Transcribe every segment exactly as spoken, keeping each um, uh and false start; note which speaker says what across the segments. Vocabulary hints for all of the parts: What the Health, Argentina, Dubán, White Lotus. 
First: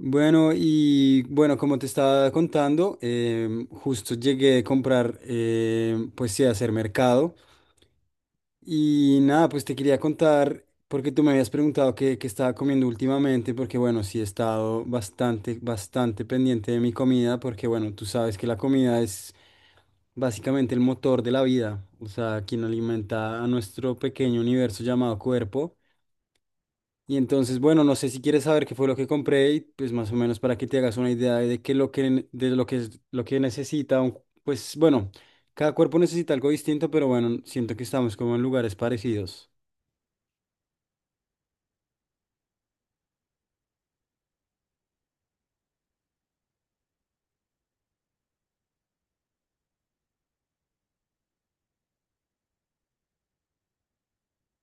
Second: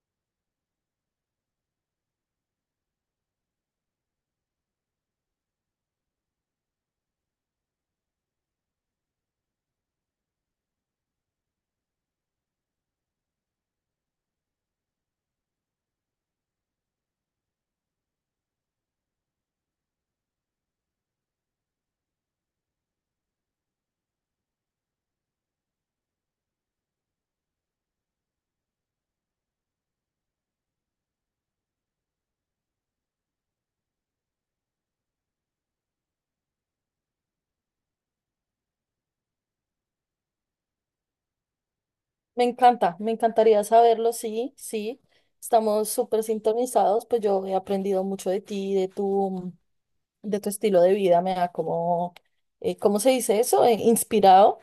Speaker 1: Bueno, y bueno, como te estaba contando, em, justo llegué a comprar, em, pues sí, a hacer mercado. Y nada, pues te quería contar, porque tú me habías preguntado qué, qué estaba comiendo últimamente, porque bueno, sí he estado bastante, bastante pendiente de mi comida, porque bueno, tú sabes que la comida es básicamente el motor de la vida, o sea, quien alimenta a nuestro pequeño universo llamado cuerpo. Y entonces, bueno, no sé si quieres saber qué fue lo que compré y pues más o menos para que te hagas una idea de que lo que de lo que es- lo que necesita un- pues bueno, cada cuerpo necesita algo distinto, pero bueno, siento que estamos como en lugares parecidos.
Speaker 2: Me encanta, me encantaría saberlo, sí, sí. Estamos súper sintonizados, pues yo he aprendido mucho de ti, de tu, de tu estilo de vida, me ha como, eh, ¿cómo se dice eso? Eh, inspirado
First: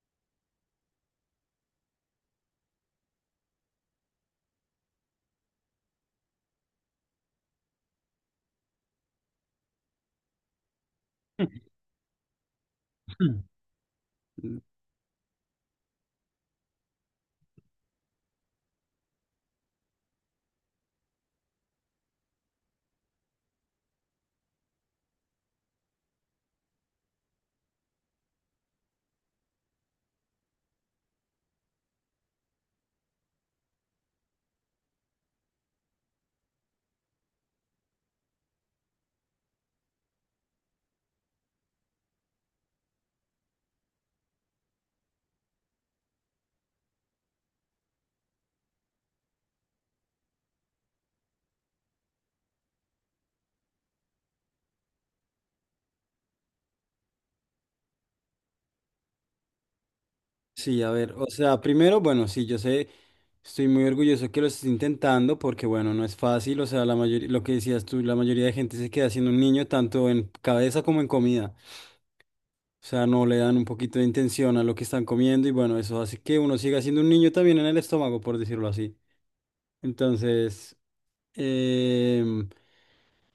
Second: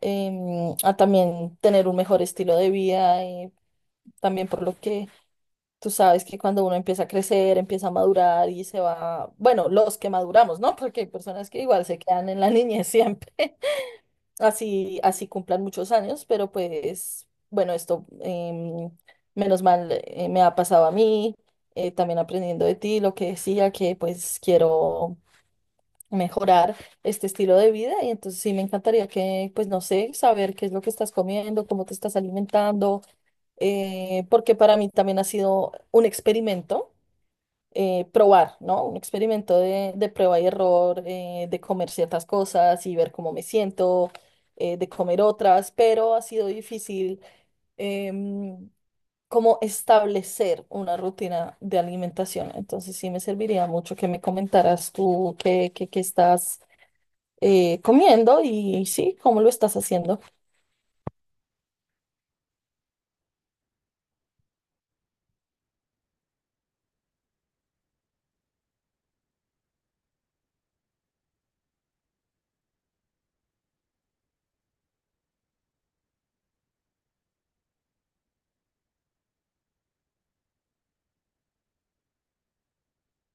Speaker 2: em, a también tener un mejor estilo de vida, eh, también por lo que tú sabes que cuando uno empieza a crecer, empieza a madurar y se va, bueno, los que maduramos, ¿no? Porque hay personas que igual se quedan en la niñez
Speaker 1: Mm.
Speaker 2: siempre así, así cumplan muchos años, pero pues bueno, esto em, menos mal eh, me ha pasado a mí, eh, también aprendiendo de ti lo que decía, que pues quiero mejorar este estilo de vida y entonces sí me encantaría que, pues no sé, saber qué es lo que estás comiendo, cómo te estás alimentando, eh, porque para mí también ha sido un experimento eh, probar, ¿no? Un experimento de, de prueba y error, eh, de comer ciertas cosas y ver cómo me siento, eh, de comer otras, pero ha sido difícil em, como establecer una rutina de alimentación. Entonces sí me serviría mucho que me comentaras tú qué, qué, qué estás eh, comiendo y sí, cómo lo estás haciendo.
Speaker 1: Sí, a ver, o sea, primero, bueno, sí, yo sé, estoy muy orgulloso que lo estés intentando porque bueno, no es fácil, o sea, la mayoría, lo que decías tú, la mayoría de gente se queda siendo un niño tanto en cabeza como en comida. O sea, no le dan un poquito de intención a lo que están comiendo y bueno, eso hace que uno siga siendo un niño también en el estómago, por decirlo así. Entonces, em,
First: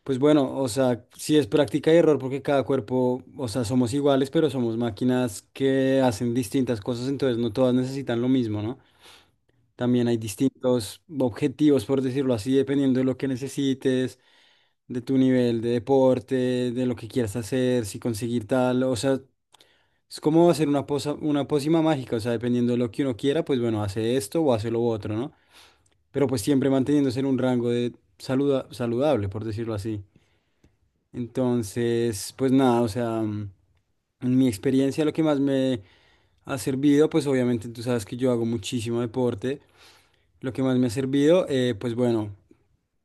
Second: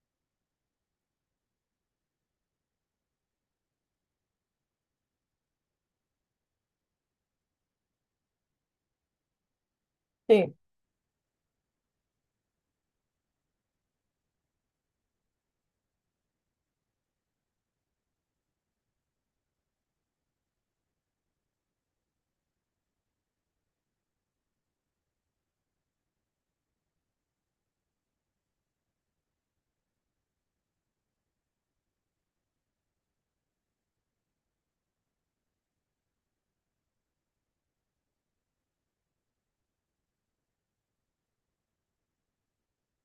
Speaker 1: pues bueno, o sea, sí es práctica y error porque cada cuerpo, o sea, somos iguales, pero somos máquinas que hacen distintas cosas, entonces no todas necesitan lo mismo, ¿no? También hay
Speaker 2: Sí.
Speaker 1: distintos objetivos, por decirlo así, dependiendo de lo que necesites de tu nivel de deporte, de lo que quieras hacer, si conseguir tal, o sea, es como hacer una posa- una pócima mágica, o sea, dependiendo de lo que uno quiera, pues bueno, hace esto o hace lo otro, ¿no? Pero pues siempre manteniéndose en un rango de saluda- saludable, por decirlo así. Entonces, pues nada, o sea, mm, en mi experiencia lo que más me ha servido, pues obviamente tú sabes que yo hago muchísimo deporte. Lo que más me ha servido, eh, pues bueno,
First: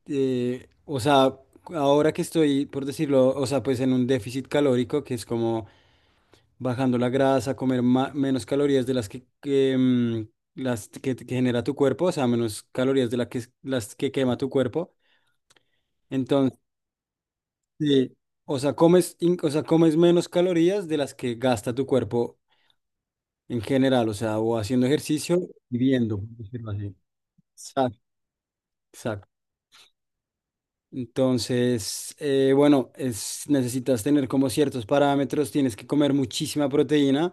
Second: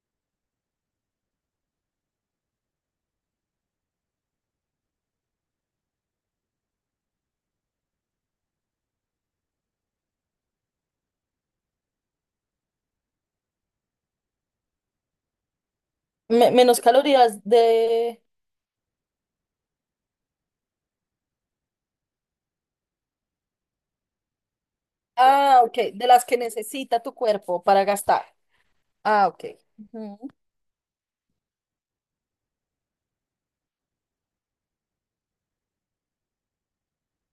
Speaker 1: eh, o sea, ahora que estoy, por decirlo, o sea, pues en un déficit calórico, que es como bajando la grasa, comer ma- menos calorías de las que, que, mm, las que, que genera tu cuerpo, o sea, menos calorías de las que, las que quema tu cuerpo.
Speaker 2: Me-
Speaker 1: Entonces,
Speaker 2: menos calorías
Speaker 1: sí,
Speaker 2: de...
Speaker 1: o sea, comes, in- o sea, comes menos calorías de las que gasta tu cuerpo en general, o sea, o haciendo ejercicio,
Speaker 2: Ah, ok, de
Speaker 1: viviendo,
Speaker 2: las
Speaker 1: por
Speaker 2: que
Speaker 1: decirlo así.
Speaker 2: necesita tu cuerpo para
Speaker 1: Exacto.
Speaker 2: gastar. Ah,
Speaker 1: Exacto.
Speaker 2: ok.
Speaker 1: Entonces, eh, bueno, es, necesitas tener como ciertos parámetros, tienes que comer muchísima proteína.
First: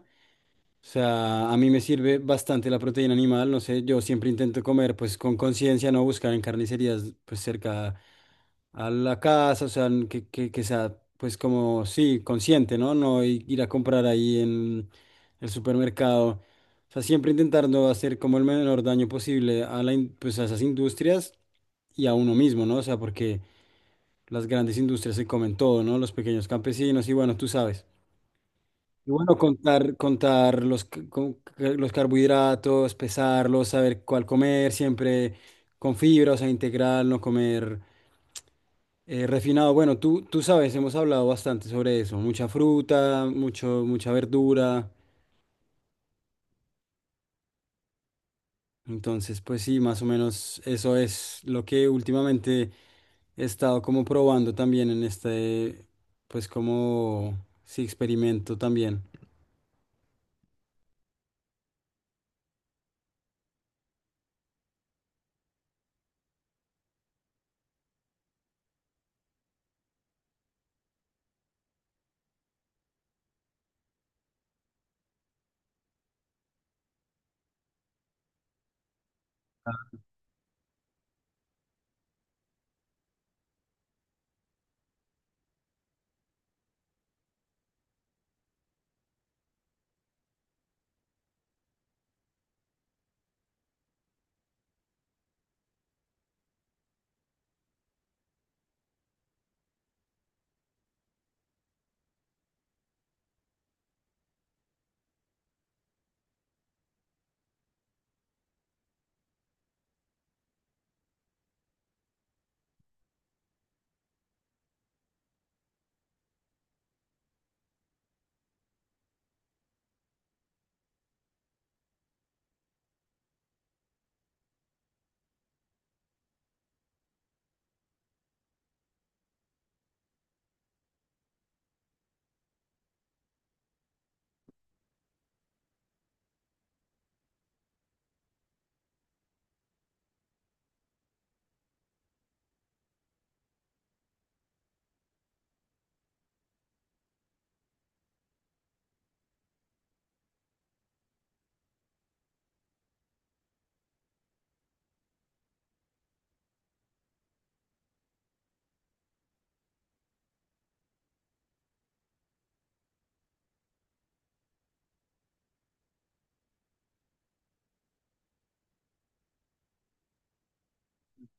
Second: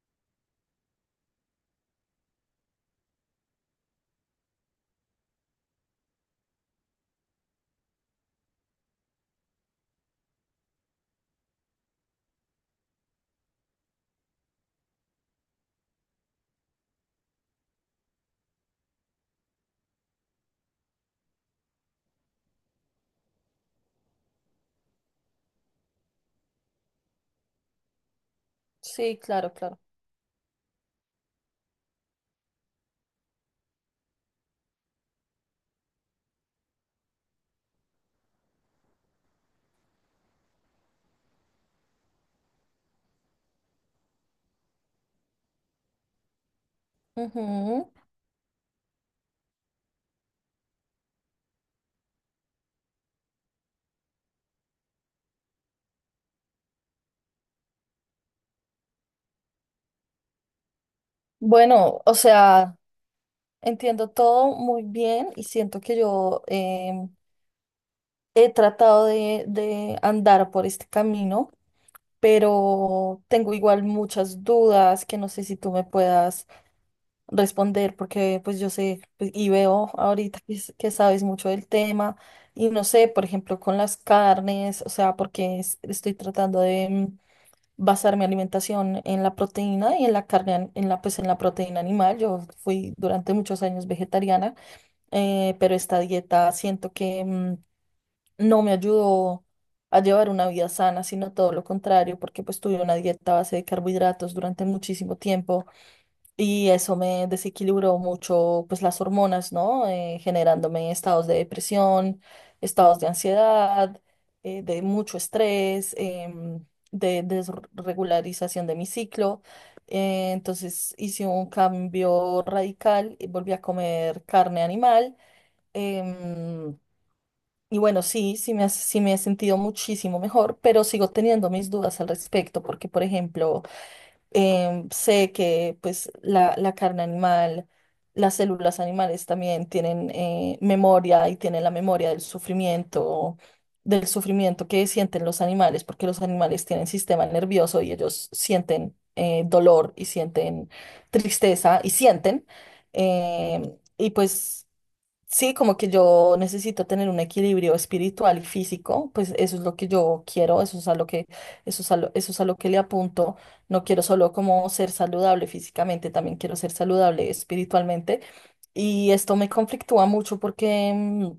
Speaker 1: O sea, a mí me sirve bastante la proteína animal, no sé, yo siempre intento comer pues con conciencia, no buscar en carnicerías pues cerca a la casa, o sea, n- que, que, que sea pues como, sí, consciente, ¿no? No i- ir a comprar ahí en el supermercado. O sea, siempre intentando hacer como el menor daño posible a la, in- pues a esas industrias y a uno mismo, ¿no? O sea, porque las grandes industrias se comen todo, ¿no? Los pequeños campesinos y bueno, tú sabes. Y
Speaker 2: Sí,
Speaker 1: bueno,
Speaker 2: claro, claro.
Speaker 1: contar, contar los, c- con- c- los carbohidratos, pesarlos, saber cuál comer, siempre con fibra, o sea, integral, no comer eh, refinado. Bueno, tú, tú sabes, hemos hablado bastante sobre eso, mucha fruta, mucho, mucha verdura.
Speaker 2: Ujú.
Speaker 1: Entonces, pues sí, más o menos eso es lo que últimamente he estado como probando también en este, pues como, sí, experimento también.
Speaker 2: Bueno, o sea, entiendo todo muy bien y siento que yo em, he tratado de, de andar por este camino, pero tengo igual muchas dudas que no sé si tú me puedas responder porque pues yo sé pues, y veo ahorita que, s- que sabes mucho del tema y no sé, por ejemplo, con las carnes, o sea, porque es- estoy tratando de... em, basar mi alimentación en la proteína y en la carne, an- en la, pues en la proteína animal. Yo fui durante muchos años vegetariana, eh, pero esta dieta siento que mm, no me ayudó a llevar una vida sana, sino todo lo contrario, porque pues tuve una dieta a base de carbohidratos durante muchísimo tiempo. Y eso me desequilibró mucho, pues las hormonas, ¿no? Eh, generándome estados de depresión, estados de ansiedad, eh, de mucho estrés, em, de desregularización de mi ciclo. Eh, entonces hice un cambio radical y volví a comer carne animal. em, y bueno, sí, sí me, ha- sí me he sentido muchísimo mejor, pero sigo teniendo mis dudas al respecto, porque, por ejemplo, em, sé que pues la, la carne animal, las células animales también tienen eh, memoria y tienen la memoria del sufrimiento, del sufrimiento que sienten los animales, porque los animales tienen sistema nervioso y ellos sienten eh, dolor y sienten tristeza y sienten. em, y pues sí, como que yo necesito tener un equilibrio espiritual y físico, pues eso es lo que yo quiero, eso es a lo que, eso es a lo, eso es a lo que le apunto. No quiero solo como ser saludable físicamente, también quiero ser saludable espiritualmente. Y esto me conflictúa mucho porque mm,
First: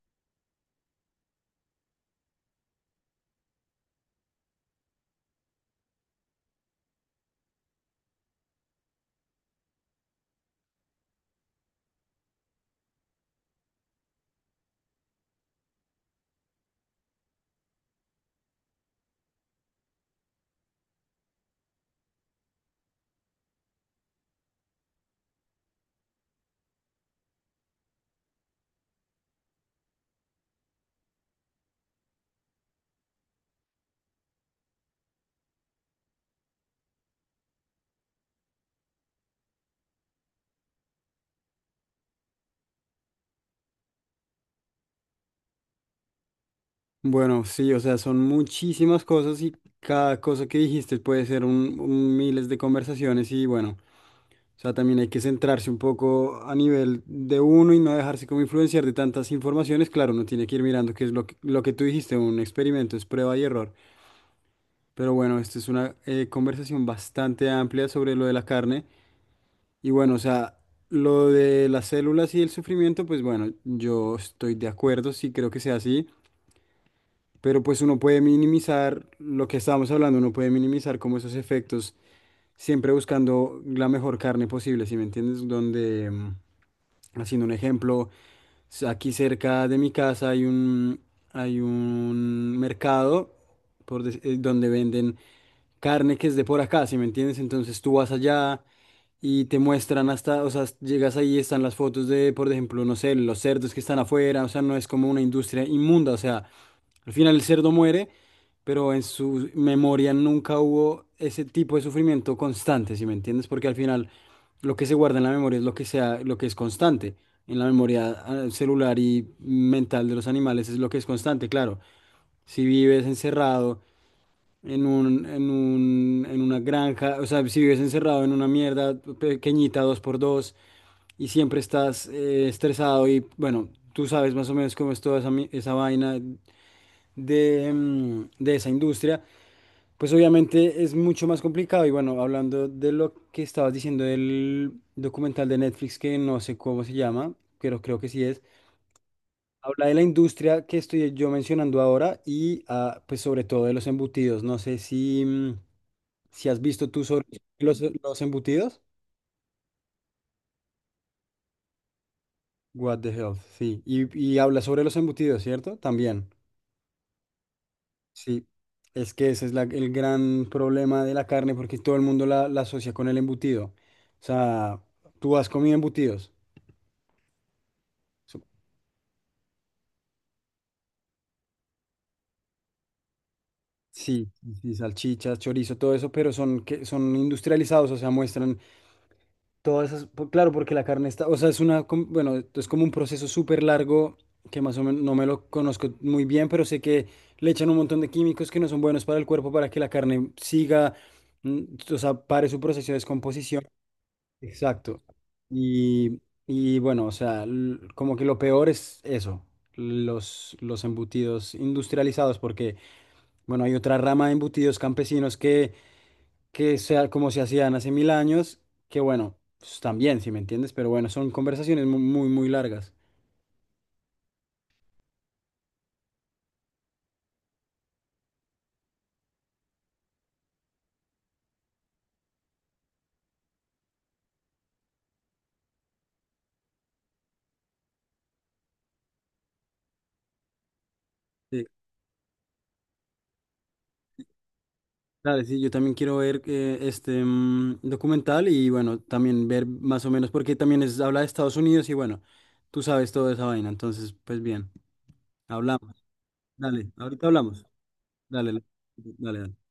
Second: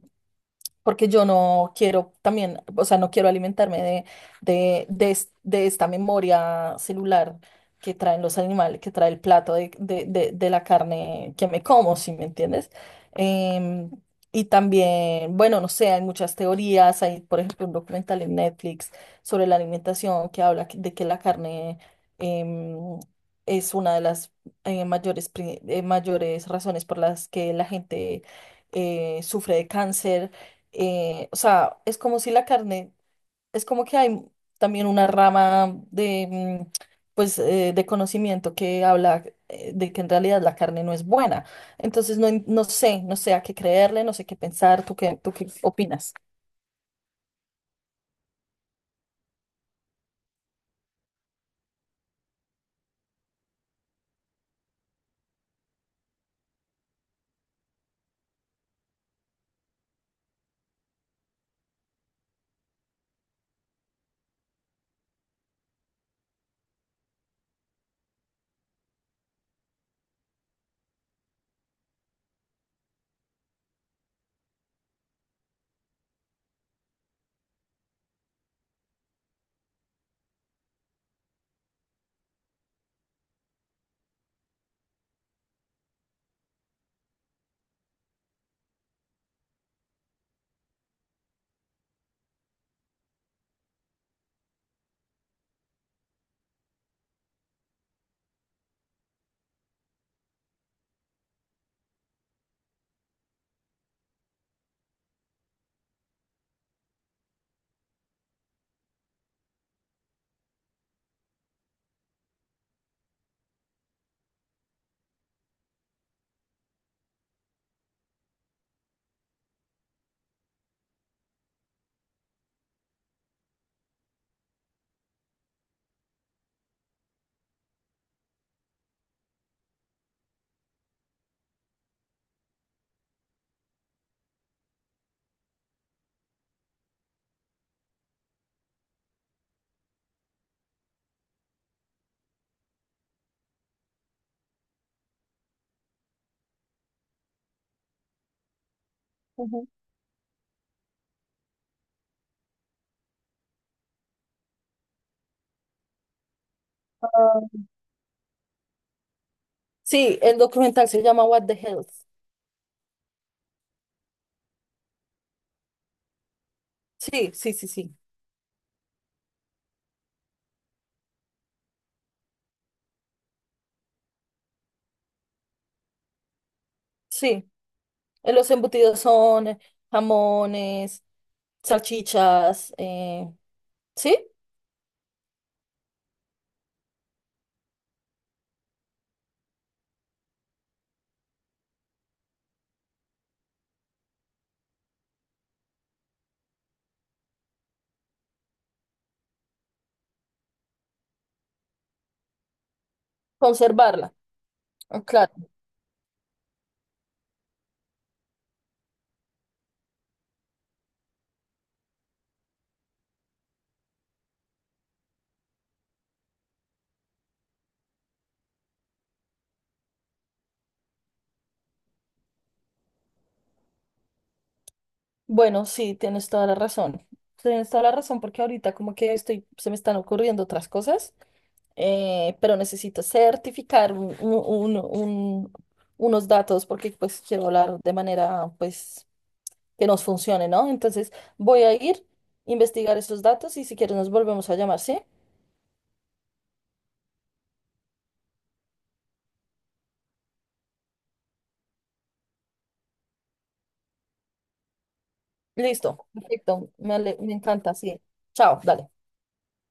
Speaker 2: porque yo no quiero también, o sea, no quiero alimentarme de, de, de, es- de esta memoria celular que traen los animales, que trae el plato de, de, de- de la carne que me como, ¿si me entiendes? Em, y también, bueno, no sé, hay muchas teorías, hay, por ejemplo, un documental en Netflix sobre la alimentación que habla que- de que la carne em, es una de las eh, mayores, pri- eh, mayores razones por las que la gente eh, sufre de cáncer, eh, o sea, es como si la carne, es como que hay también una rama de, mm, pues, eh, de conocimiento que habla eh, de que en realidad la carne no es buena. Entonces, no, en- no sé, no sé a qué creerle, no sé qué pensar. ¿Tú qué, tú qué opinas?
Speaker 1: Bueno, sí, o sea, son muchísimas cosas y cada cosa que dijiste puede ser un, un miles de conversaciones y bueno, o sea, también hay que centrarse un poco a nivel de uno y no dejarse como influenciar de tantas informaciones. Claro, uno tiene que ir mirando qué es lo que, lo que tú dijiste, un experimento es prueba y error. Pero bueno, esta es una eh, conversación bastante amplia sobre lo de la carne y bueno, o sea, lo de las células y el sufrimiento, pues bueno, yo estoy de acuerdo, sí creo que sea así. Pero pues uno puede minimizar lo que estábamos hablando, uno puede minimizar como esos efectos, siempre buscando la mejor carne posible, ¿si me entiendes? Donde, mm, haciendo un ejemplo, s- aquí cerca de mi casa hay un, hay un mercado por dec- eh, donde venden carne que es de por acá, ¿si me entiendes? Entonces tú vas allá y te muestran hasta, o sea, llegas ahí, están las fotos de, por ejemplo, no sé, los cerdos que están afuera, o sea, no es como una industria inmunda, o sea. Al final el cerdo muere, pero en su memoria nunca hubo ese tipo de sufrimiento constante, ¿si me entiendes? Porque al final lo que se guarda en la memoria es lo que sea, lo que es constante. En la memoria ah, celular y mental de los animales es lo que es constante, claro. Si vives encerrado en un, en un, en una granja, o sea, si vives encerrado en una mierda pequeñita, dos por dos, y siempre estás eh, estresado y bueno, tú sabes más o menos cómo es toda esa, mi- esa vaina de, mm, de esa industria, pues obviamente es mucho más complicado. Y bueno, hablando de lo que estabas diciendo del documental de Netflix, que no sé cómo se llama, pero creo que sí es,
Speaker 2: Ujú.
Speaker 1: habla de la industria que estoy yo mencionando ahora y ah, pues sobre todo de los embutidos. No sé si, mm, si has visto tú sobre los, los embutidos.
Speaker 2: Sí, el documental se llama What the Health.
Speaker 1: What the hell, sí. Y, y habla sobre los embutidos, ¿cierto? También.
Speaker 2: Sí, sí, sí, sí.
Speaker 1: Sí, es que ese es la- el gran problema de la carne porque todo el mundo la, la asocia con el embutido. O sea, tú has comido embutidos.
Speaker 2: Sí, eh,
Speaker 1: So-
Speaker 2: los embutidos son eh, jamones, salchichas, eh, ¿sí?
Speaker 1: Sí, sí, sí, salchichas, chorizo, todo eso, pero son, que, son industrializados, o sea, muestran todas esas... po- Claro, porque la carne está, o sea, es una, com- bueno, es como un proceso súper largo que más o menos no me lo conozco muy bien, pero sé que le echan un montón de químicos que no son buenos para el cuerpo para que la carne siga, mm, o sea, pare su proceso de descomposición.
Speaker 2: Conservarla,
Speaker 1: Exacto.
Speaker 2: ah, claro.
Speaker 1: Y, y bueno, o sea, l- como que lo peor es eso, los, los embutidos industrializados, porque, bueno, hay otra rama de embutidos campesinos que, que sea como se hacían hace mil años, que bueno, pues, también, si me entiendes, pero bueno, son conversaciones mu- muy, muy largas.
Speaker 2: Bueno, sí, tienes toda la razón. Tienes toda la razón porque ahorita como que estoy, se me están ocurriendo otras cosas, eh, pero necesito certificar un- un- un- un- unos datos porque pues quiero hablar de manera pues que nos funcione, ¿no? Entonces voy
Speaker 1: Sí.
Speaker 2: a ir, investigar esos datos y si quieres nos volvemos a llamar, ¿sí?
Speaker 1: Dale, sí, yo también quiero ver eh, este mm, documental y bueno, también ver más o menos, porque también es, habla de Estados Unidos y bueno, tú sabes toda esa vaina, entonces, pues bien, hablamos.
Speaker 2: Listo, perfecto,
Speaker 1: Dale,
Speaker 2: me, ale-
Speaker 1: ahorita
Speaker 2: me
Speaker 1: hablamos.
Speaker 2: encanta, sí. Chao,
Speaker 1: Dale,
Speaker 2: dale.
Speaker 1: dale, dale.